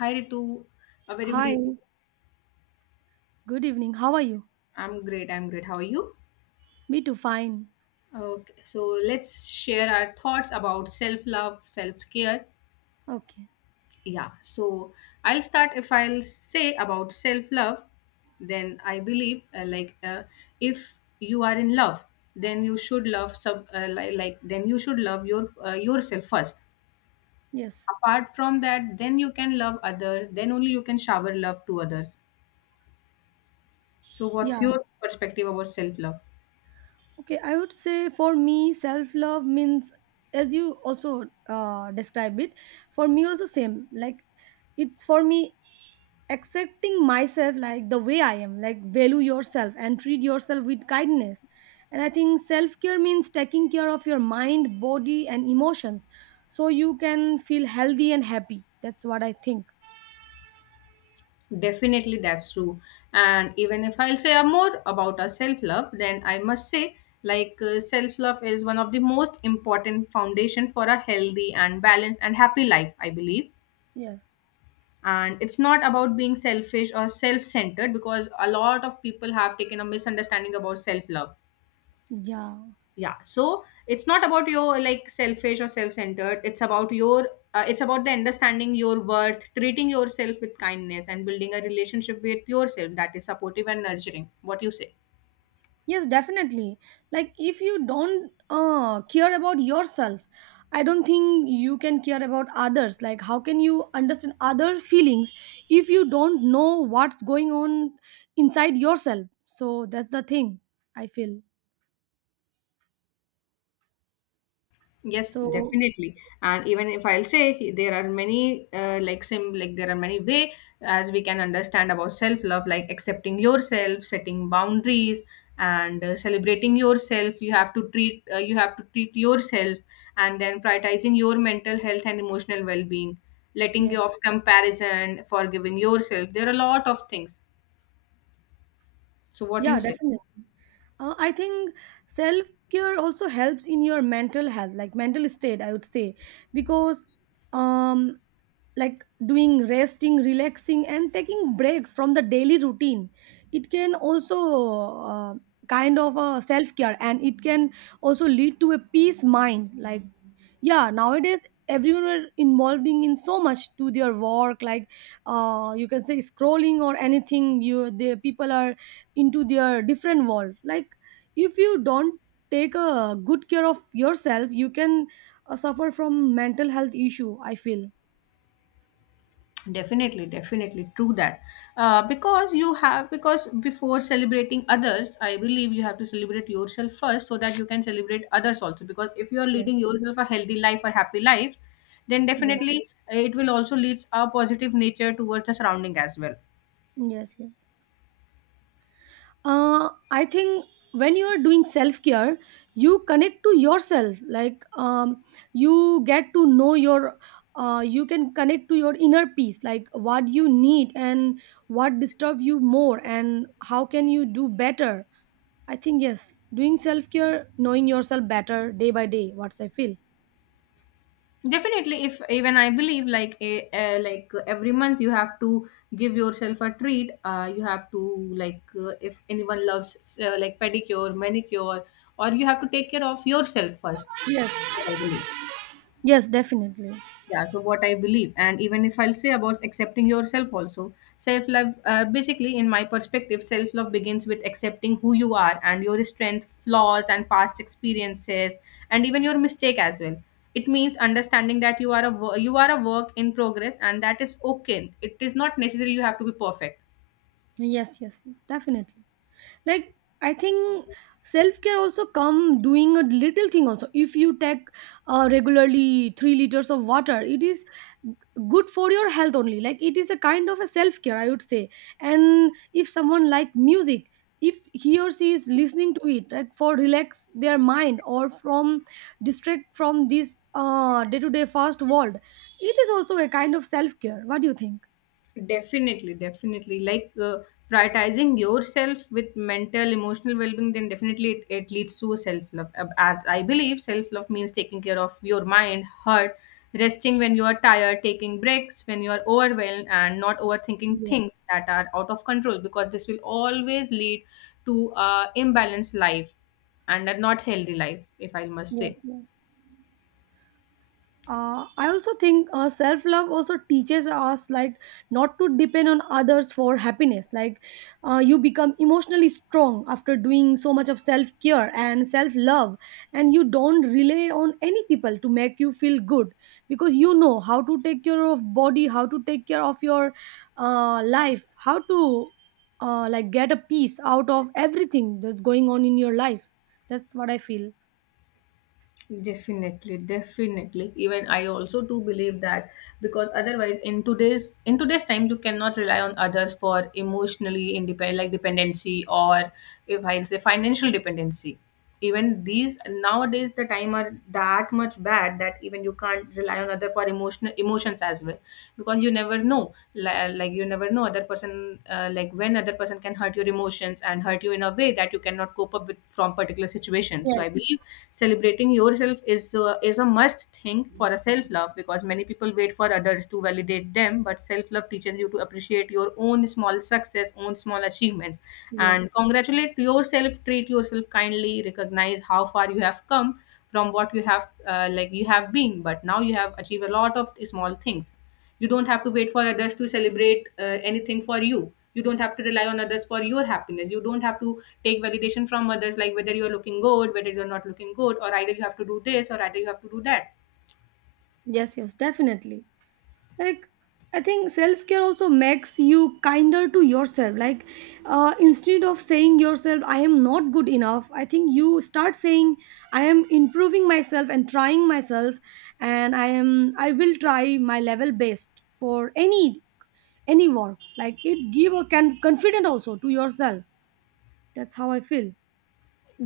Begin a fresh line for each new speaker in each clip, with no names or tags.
Hi Ritu, a very good
Hi,
evening.
good evening. How are you?
I'm great. I'm great. How are you?
Me too, fine.
Okay, so let's share our thoughts about self-love, self-care.
Okay,
Yeah. So I'll start. If I'll say about self-love, then I believe if you are in love, then you should love sub like then you should love your yourself first.
yes.
Apart from that, then you can love others. Then only you can shower love to others. So
Yeah,
what's your perspective about self-love?
okay. I would say for me, self love means, as you also describe it, for me also same. Like, it's for me accepting myself like the way I am, like, value yourself and treat yourself with kindness. And I think self care means taking care of your mind, body, and emotions so you can feel healthy and happy. That's what I think.
Definitely, that's true. And even if I'll say a more about our self love, then I must say, like self love is one of the most important foundation for a healthy and balanced and happy life, I believe.
Yes.
And it's not about being selfish or self centered, because a lot of people have taken a misunderstanding about self love.
Yeah.
Yeah, so it's not about your like selfish or self-centered, it's about your it's about the understanding your worth, treating yourself with kindness and building a relationship with yourself that is supportive and nurturing. What you say?
Yes, definitely. Like, if you don't care about yourself, I don't think you can care about others. Like, how can you understand other feelings if you don't know what's going on inside yourself? So, that's the thing I feel.
Yes,
So,
definitely. And even if I'll say there are many like sim like there are many way as we can understand about self love, like accepting yourself, setting boundaries, and celebrating yourself. You have to treat yourself, and then prioritizing your mental health and emotional well being, letting
yes.
go of comparison, forgiving yourself. There are a lot of things. So what do
Yeah,
you say?
definitely. I think self care also helps in your mental health, like mental state, I would say, because um, like doing resting, relaxing, and taking breaks from the daily routine, it can also kind of a self care, and it can also lead to a peace mind. Like, yeah, nowadays everyone were involving in so much to their work like you can say scrolling or anything you the people are into their different world. Like, if you don't take a good care of yourself you can suffer from mental health issue, I feel.
Definitely, definitely true that, because you have because before celebrating others, I believe you have to celebrate yourself first, so that you can celebrate others also, because if you are leading
Yes,
yourself a healthy life or happy life, then
yes,
definitely it will also leads a positive nature towards the surrounding as well.
yes, yes, I think when you are doing self care you connect to yourself like you get to know your you can connect to your inner peace, like what you need and what disturbs you more and how can you do better. I think yes, doing self care, knowing yourself better day by day, what's I feel.
Definitely, if even I believe, like a, like every month you have to give yourself a treat. You have to, if anyone loves, like pedicure, manicure, or you have to take care of yourself first, what
Yes,
I believe.
yes, definitely.
Yeah, so what I believe, and even if I'll say about accepting yourself also, self love, basically, in my perspective, self love begins with accepting who you are and your strength, flaws, and past experiences, and even your mistake as well. It means understanding that you are you are a work in progress, and that is okay. It is not necessary you have to be perfect.
Yes, yes, yes, definitely, like I think self-care also come doing a little thing also. If you take regularly 3 liters of water, it is g- good for your health only. Like, it is a kind of a self-care, I would say. And if someone like music, if he or she is listening to it like for relax their mind or from distract from this day-to-day fast world, it is also a kind of self-care. What do you think?
Definitely, definitely, prioritizing yourself with mental emotional well-being, then definitely it leads to self-love. I believe self-love means taking care of your mind, heart, resting when you are tired, taking breaks when you are overwhelmed, and not overthinking
Yes.
things that are out of control, because this will always lead to a imbalanced life and a not healthy life, if I must
Yes.
say.
Yes. I also think self love also teaches us like not to depend on others for happiness. Like, you become emotionally strong after doing so much of self care and self love, and you don't rely on any people to make you feel good, because you know how to take care of body, how to take care of your life, how to like get a piece out of everything that's going on in your life. That's what I feel.
Definitely, definitely, even I also do believe that, because otherwise in today's time you cannot rely on others for emotionally independent, like dependency, or if I'll say financial dependency. Even these nowadays, the time are that much bad that even you can't rely on other for emotional emotions as well, because you never know, like you never know other person, like when other person can hurt your emotions and hurt you in a way that you cannot cope up with from particular situation. So
Yes,
I believe celebrating yourself is a must thing for a self love, because many people wait for others to validate them, but self love teaches you to appreciate your own small success, own small achievements,
yes.
and congratulate yourself, treat yourself kindly, recognize how far you have come from what you have, like you have been, but now you have achieved a lot of small things. You don't have to wait for others to celebrate anything for you. You don't have to rely on others for your happiness. You don't have to take validation from others, like whether you're looking good, whether you're not looking good, or either you have to do this or either you have to do that.
Yes, yes, definitely, like I think self-care also makes you kinder to yourself. Like, instead of saying yourself I am not good enough, I think you start saying I am improving myself and trying myself, and I am, I will try my level best for any any work. Like, it give a can confident also to yourself. That's how I feel.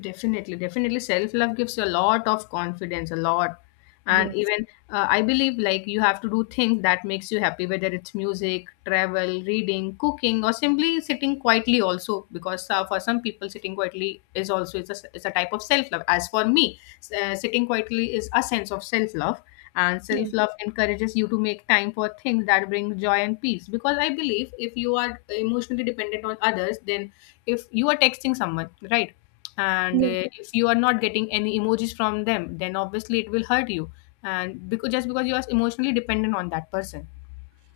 Definitely, definitely. Self love gives you a lot of confidence, a lot. And
Yes,
even I believe like you have to do things that makes you happy, whether it's music, travel, reading, cooking, or simply sitting quietly also, because for some people sitting quietly is also, it's a type of self love. As for me, sitting quietly is a sense of self love, and
yes,
self love encourages you to make time for things that bring joy and peace. Because I believe if you are emotionally dependent on others, then if you are texting someone, right? And
yes,
if you are not getting any emojis from them, then obviously it will hurt you, and because just because you are emotionally dependent on that person.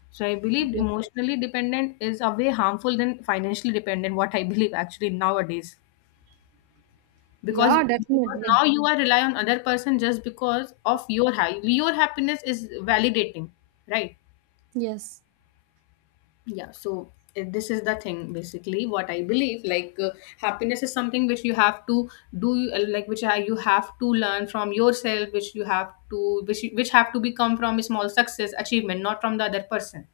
So I believe
yes.
emotionally dependent is a way harmful than financially dependent, what I believe, actually, nowadays. because
Yeah,
because
definitely.
now you are relying on other person, just because of your happiness is validating, right?
Yes.
Yeah, so this is the thing basically, what I believe, happiness is something which you have to do, you have to learn from yourself, which have to be come from a small success achievement, not from the other person.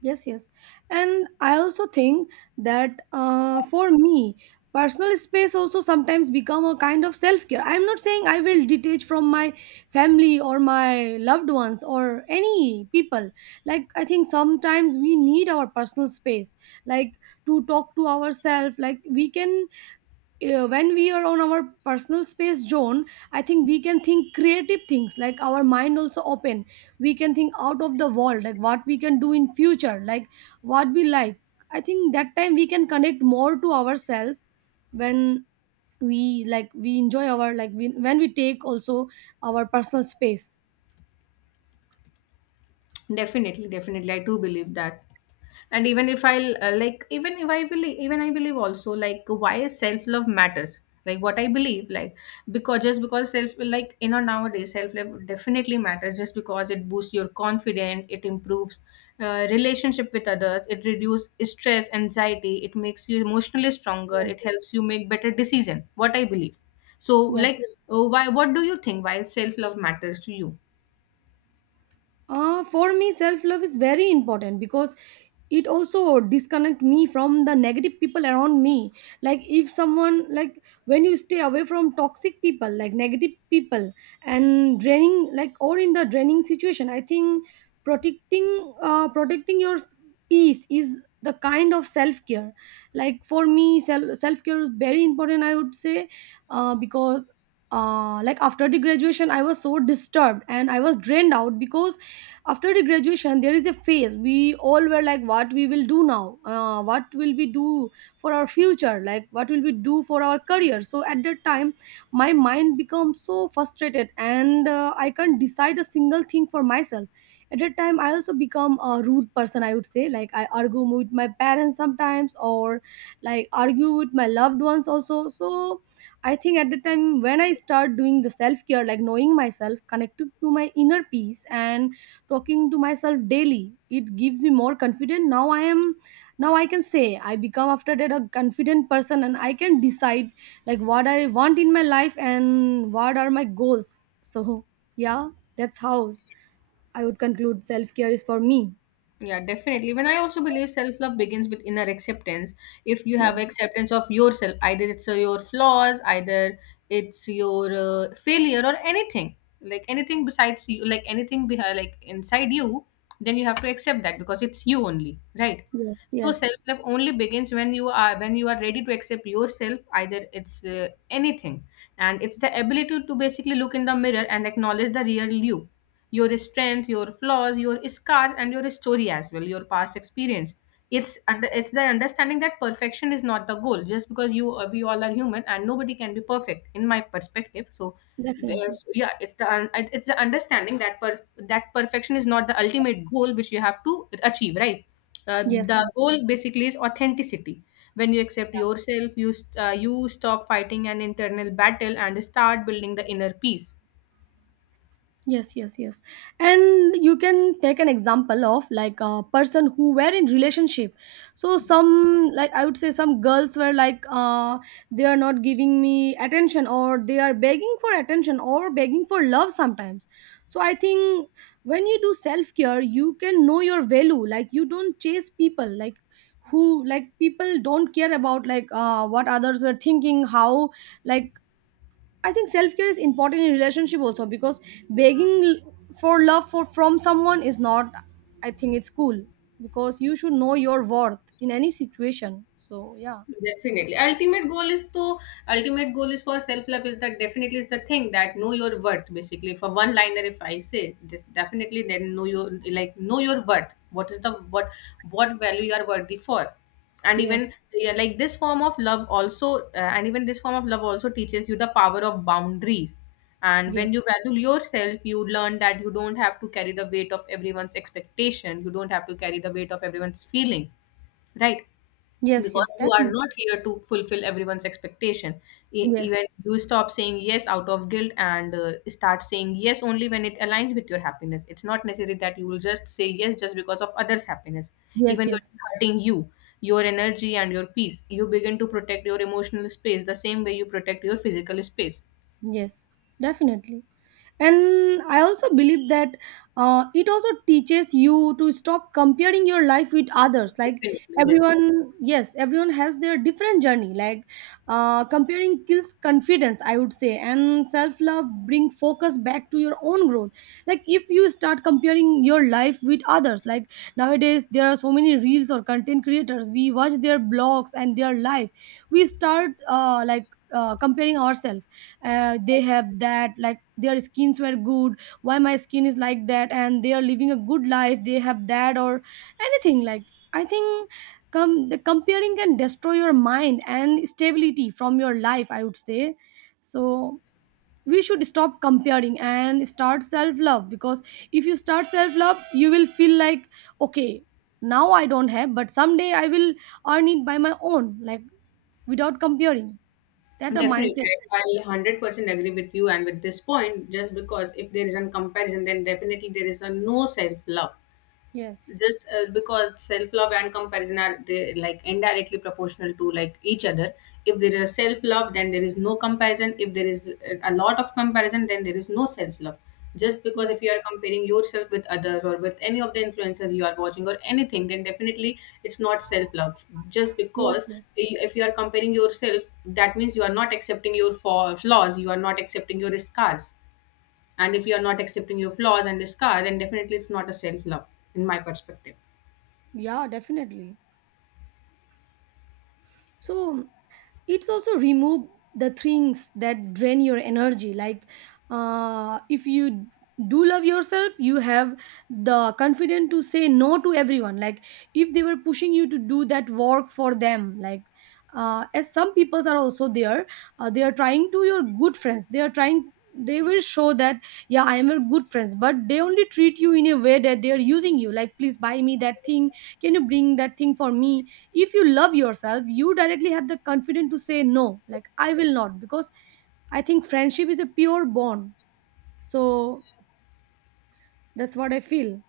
Yes, yes. And I also think that for me, personal space also sometimes become a kind of self-care. I'm not saying I will detach from my family or my loved ones or any people. Like, I think sometimes we need our personal space, like to talk to ourselves. Like we can when we are on our personal space zone I think we can think creative things, like our mind also open. We can think out of the world, like what we can do in future, like what we like. I think that time we can connect more to ourselves when we like we enjoy our like we, when we take also our personal space.
Definitely, definitely, I do believe that. And even if I'll like, even if I believe, even I believe also, like why self love matters. Like what I believe, like because just because self like you know nowadays self love definitely matters. Just because it boosts your confidence, it improves relationship with others, it reduces stress, anxiety, it makes you emotionally stronger,
Yes.
it helps you make better decision. What I believe. So,
Yes.
like, why? What do you think? Why self love matters to you?
For me self love is very important because it also disconnect me from the negative people around me. Like, if someone like, when you stay away from toxic people, like negative people and draining, like or in the draining situation, I think protecting protecting your peace is the kind of self care. Like for me self care is very important, I would say. Because like after the graduation I was so disturbed and I was drained out, because after the graduation there is a phase we all were like what we will do now, what will we do for our future, like what will we do for our career. So at that time my mind becomes so frustrated and I can't decide a single thing for myself. At that time I also become a rude person, I would say. Like I argue with my parents sometimes or like argue with my loved ones also. So I think at the time when I start doing the self care, like knowing myself, connected to my inner peace, and talking to myself daily, it gives me more confidence. Now I am, now I can say I become after that a confident person, and I can decide like what I want in my life and what are my goals. So yeah, that's how I would conclude self-care is for me.
Yeah, definitely. When I also believe self love begins with inner acceptance. If you have
Yes,
acceptance of yourself, either it's your flaws, either it's your failure or anything, like anything besides you, like anything behind, like inside you, then you have to accept that, because it's you only, right?
yes,
So
yes,
self-love only begins when you are ready to accept yourself, either it's anything, and it's the ability to basically look in the mirror and acknowledge the real you, your strength, your flaws, your scars, and your story as well, your past experience. It's the understanding that perfection is not the goal. Just because you we all are human and nobody can be perfect, in my perspective. So
definitely,
it's the understanding that that perfection is not the ultimate goal which you have to achieve, right? uh,
yes,
the
yes.
goal basically is authenticity. When you accept yourself, you stop fighting an internal battle and start building the inner peace.
Yes, yes, yes. And you can take an example of like a person who were in relationship. So some like I would say some girls were like they are not giving me attention, or they are begging for attention or begging for love sometimes. So I think when you do self-care, you can know your value. Like, you don't chase people like who like people don't care about like what others were thinking, how like I think self care is important in relationship also because begging for love for from someone is not. I think it's cool because you should know your worth in any situation. So yeah,
Definitely. Ultimate goal is, for self love, is that, definitely, is the thing that know your worth, basically. For one liner, if I say this, definitely, then know your, like know your worth. What is the what value you are worthy for? And
yes,
even, yeah, like this form of love also teaches you the power of boundaries. And
yes,
when you value yourself, you learn that you don't have to carry the weight of everyone's expectation. You don't have to carry the weight of everyone's feeling. Right?
yes,
Because
yes,
you are
definitely,
not here to fulfill everyone's expectation.
yes,
Even you stop saying yes out of guilt and start saying yes only when it aligns with your happiness. It's not necessary that you will just say yes just because of others happiness,
yes,
even though
yes,
it's hurting you, your energy and your peace. You begin to protect your emotional space the same way you protect your physical space.
yes, definitely. And I also believe that it also teaches you to stop comparing your life with others. Like
Definitely, yes.
everyone, yes, everyone has their different journey. Like comparing kills confidence, I would say, and self love bring focus back to your own growth. Like if you start comparing your life with others like, nowadays there are so many reels or content creators, we watch their blogs and their life. We start like comparing ourselves. They have that like their skins were good, why my skin is like that, and they are living a good life, they have that or anything. Like I think the comparing can destroy your mind and stability from your life, I would say. So we should stop comparing and start self love, because if you start self love you will feel like okay, now I don't have but someday I will earn it by my own, like without comparing. That a
Definitely,
mindset.
I'll 100% agree with you and with this point. Just because if there is a comparison, then definitely there is a no self love.
Yes,
Just because self love and comparison are, they, like indirectly proportional to like each other. If there is a self love, then there is no comparison. If there is a lot of comparison, then there is no self love, just because,
yes.
if you are comparing yourself with others or with any of the influencers you are watching or anything, then definitely it's not self love. Just
Yes,
because,
yes.
if you are comparing yourself, that means you are not accepting your flaws, you are not accepting your scars, and if you are not accepting your flaws and scars, then definitely it's not a self love, in my perspective.
Yeah, definitely. So it's also remove the things that drain your energy. Like if you do love yourself you have the confidence to say no to everyone. Like if they were pushing you to do that work for them, like as some peoples are also there, they are trying to your good friends, they are trying, they will show that yeah I am your good friends, but they only treat you in a way that they are using you like please buy me that thing, can you bring that thing for me. If you love yourself you directly have the confidence to say no, like I will not, because I think friendship is a pure bond. So that's what I feel.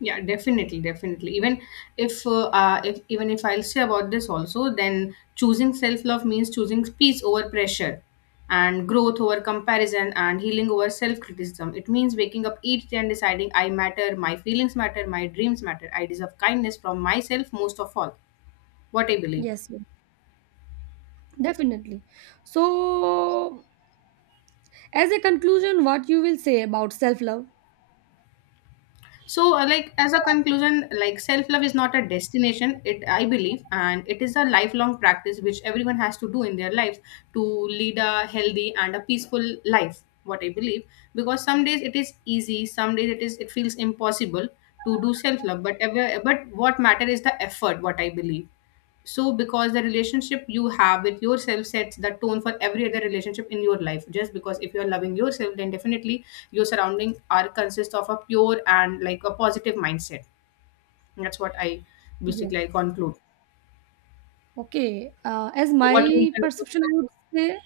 Yeah, definitely, definitely. Even if I'll say about this also, then choosing self-love means choosing peace over pressure, and growth over comparison, and healing over self-criticism. It means waking up each day and deciding I matter, my feelings matter, my dreams matter, I deserve kindness from myself most of all. What I believe.
Yes, yes, definitely. So as a conclusion what you will say about self love?
So, like, as a conclusion, like self love is not a destination, it, I believe, and it is a lifelong practice which everyone has to do in their life to lead a healthy and a peaceful life, what I believe. Because some days it is easy, some days it feels impossible to do self love, but ever but what matter is the effort, what I believe. So, because the relationship you have with yourself sets the tone for every other relationship in your life, just because, if you're loving yourself, then definitely your surrounding are consist of a pure and like a positive mindset. That's what I,
Yeah,
basically I conclude.
okay, as
So, what you
my
conclude?
perception I would say.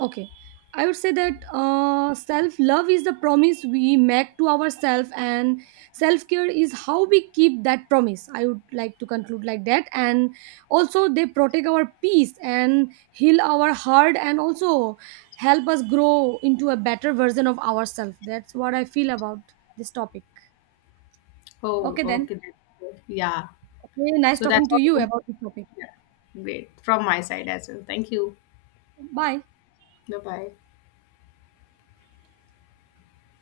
Okay, I would say that self love is the promise we make to ourselves, and self care is how we keep that promise. I would like to conclude like that, and also they protect our peace and heal our heart, and also help us grow into a better version of ourselves. That's what I feel about this topic.
Oh,
Okay, then.
okay, that's good. Yeah.
Okay, nice
So
talking
that's
to you
all.
about this topic.
Yeah. Great from my side as well, thank you.
Bye.
Bye bye.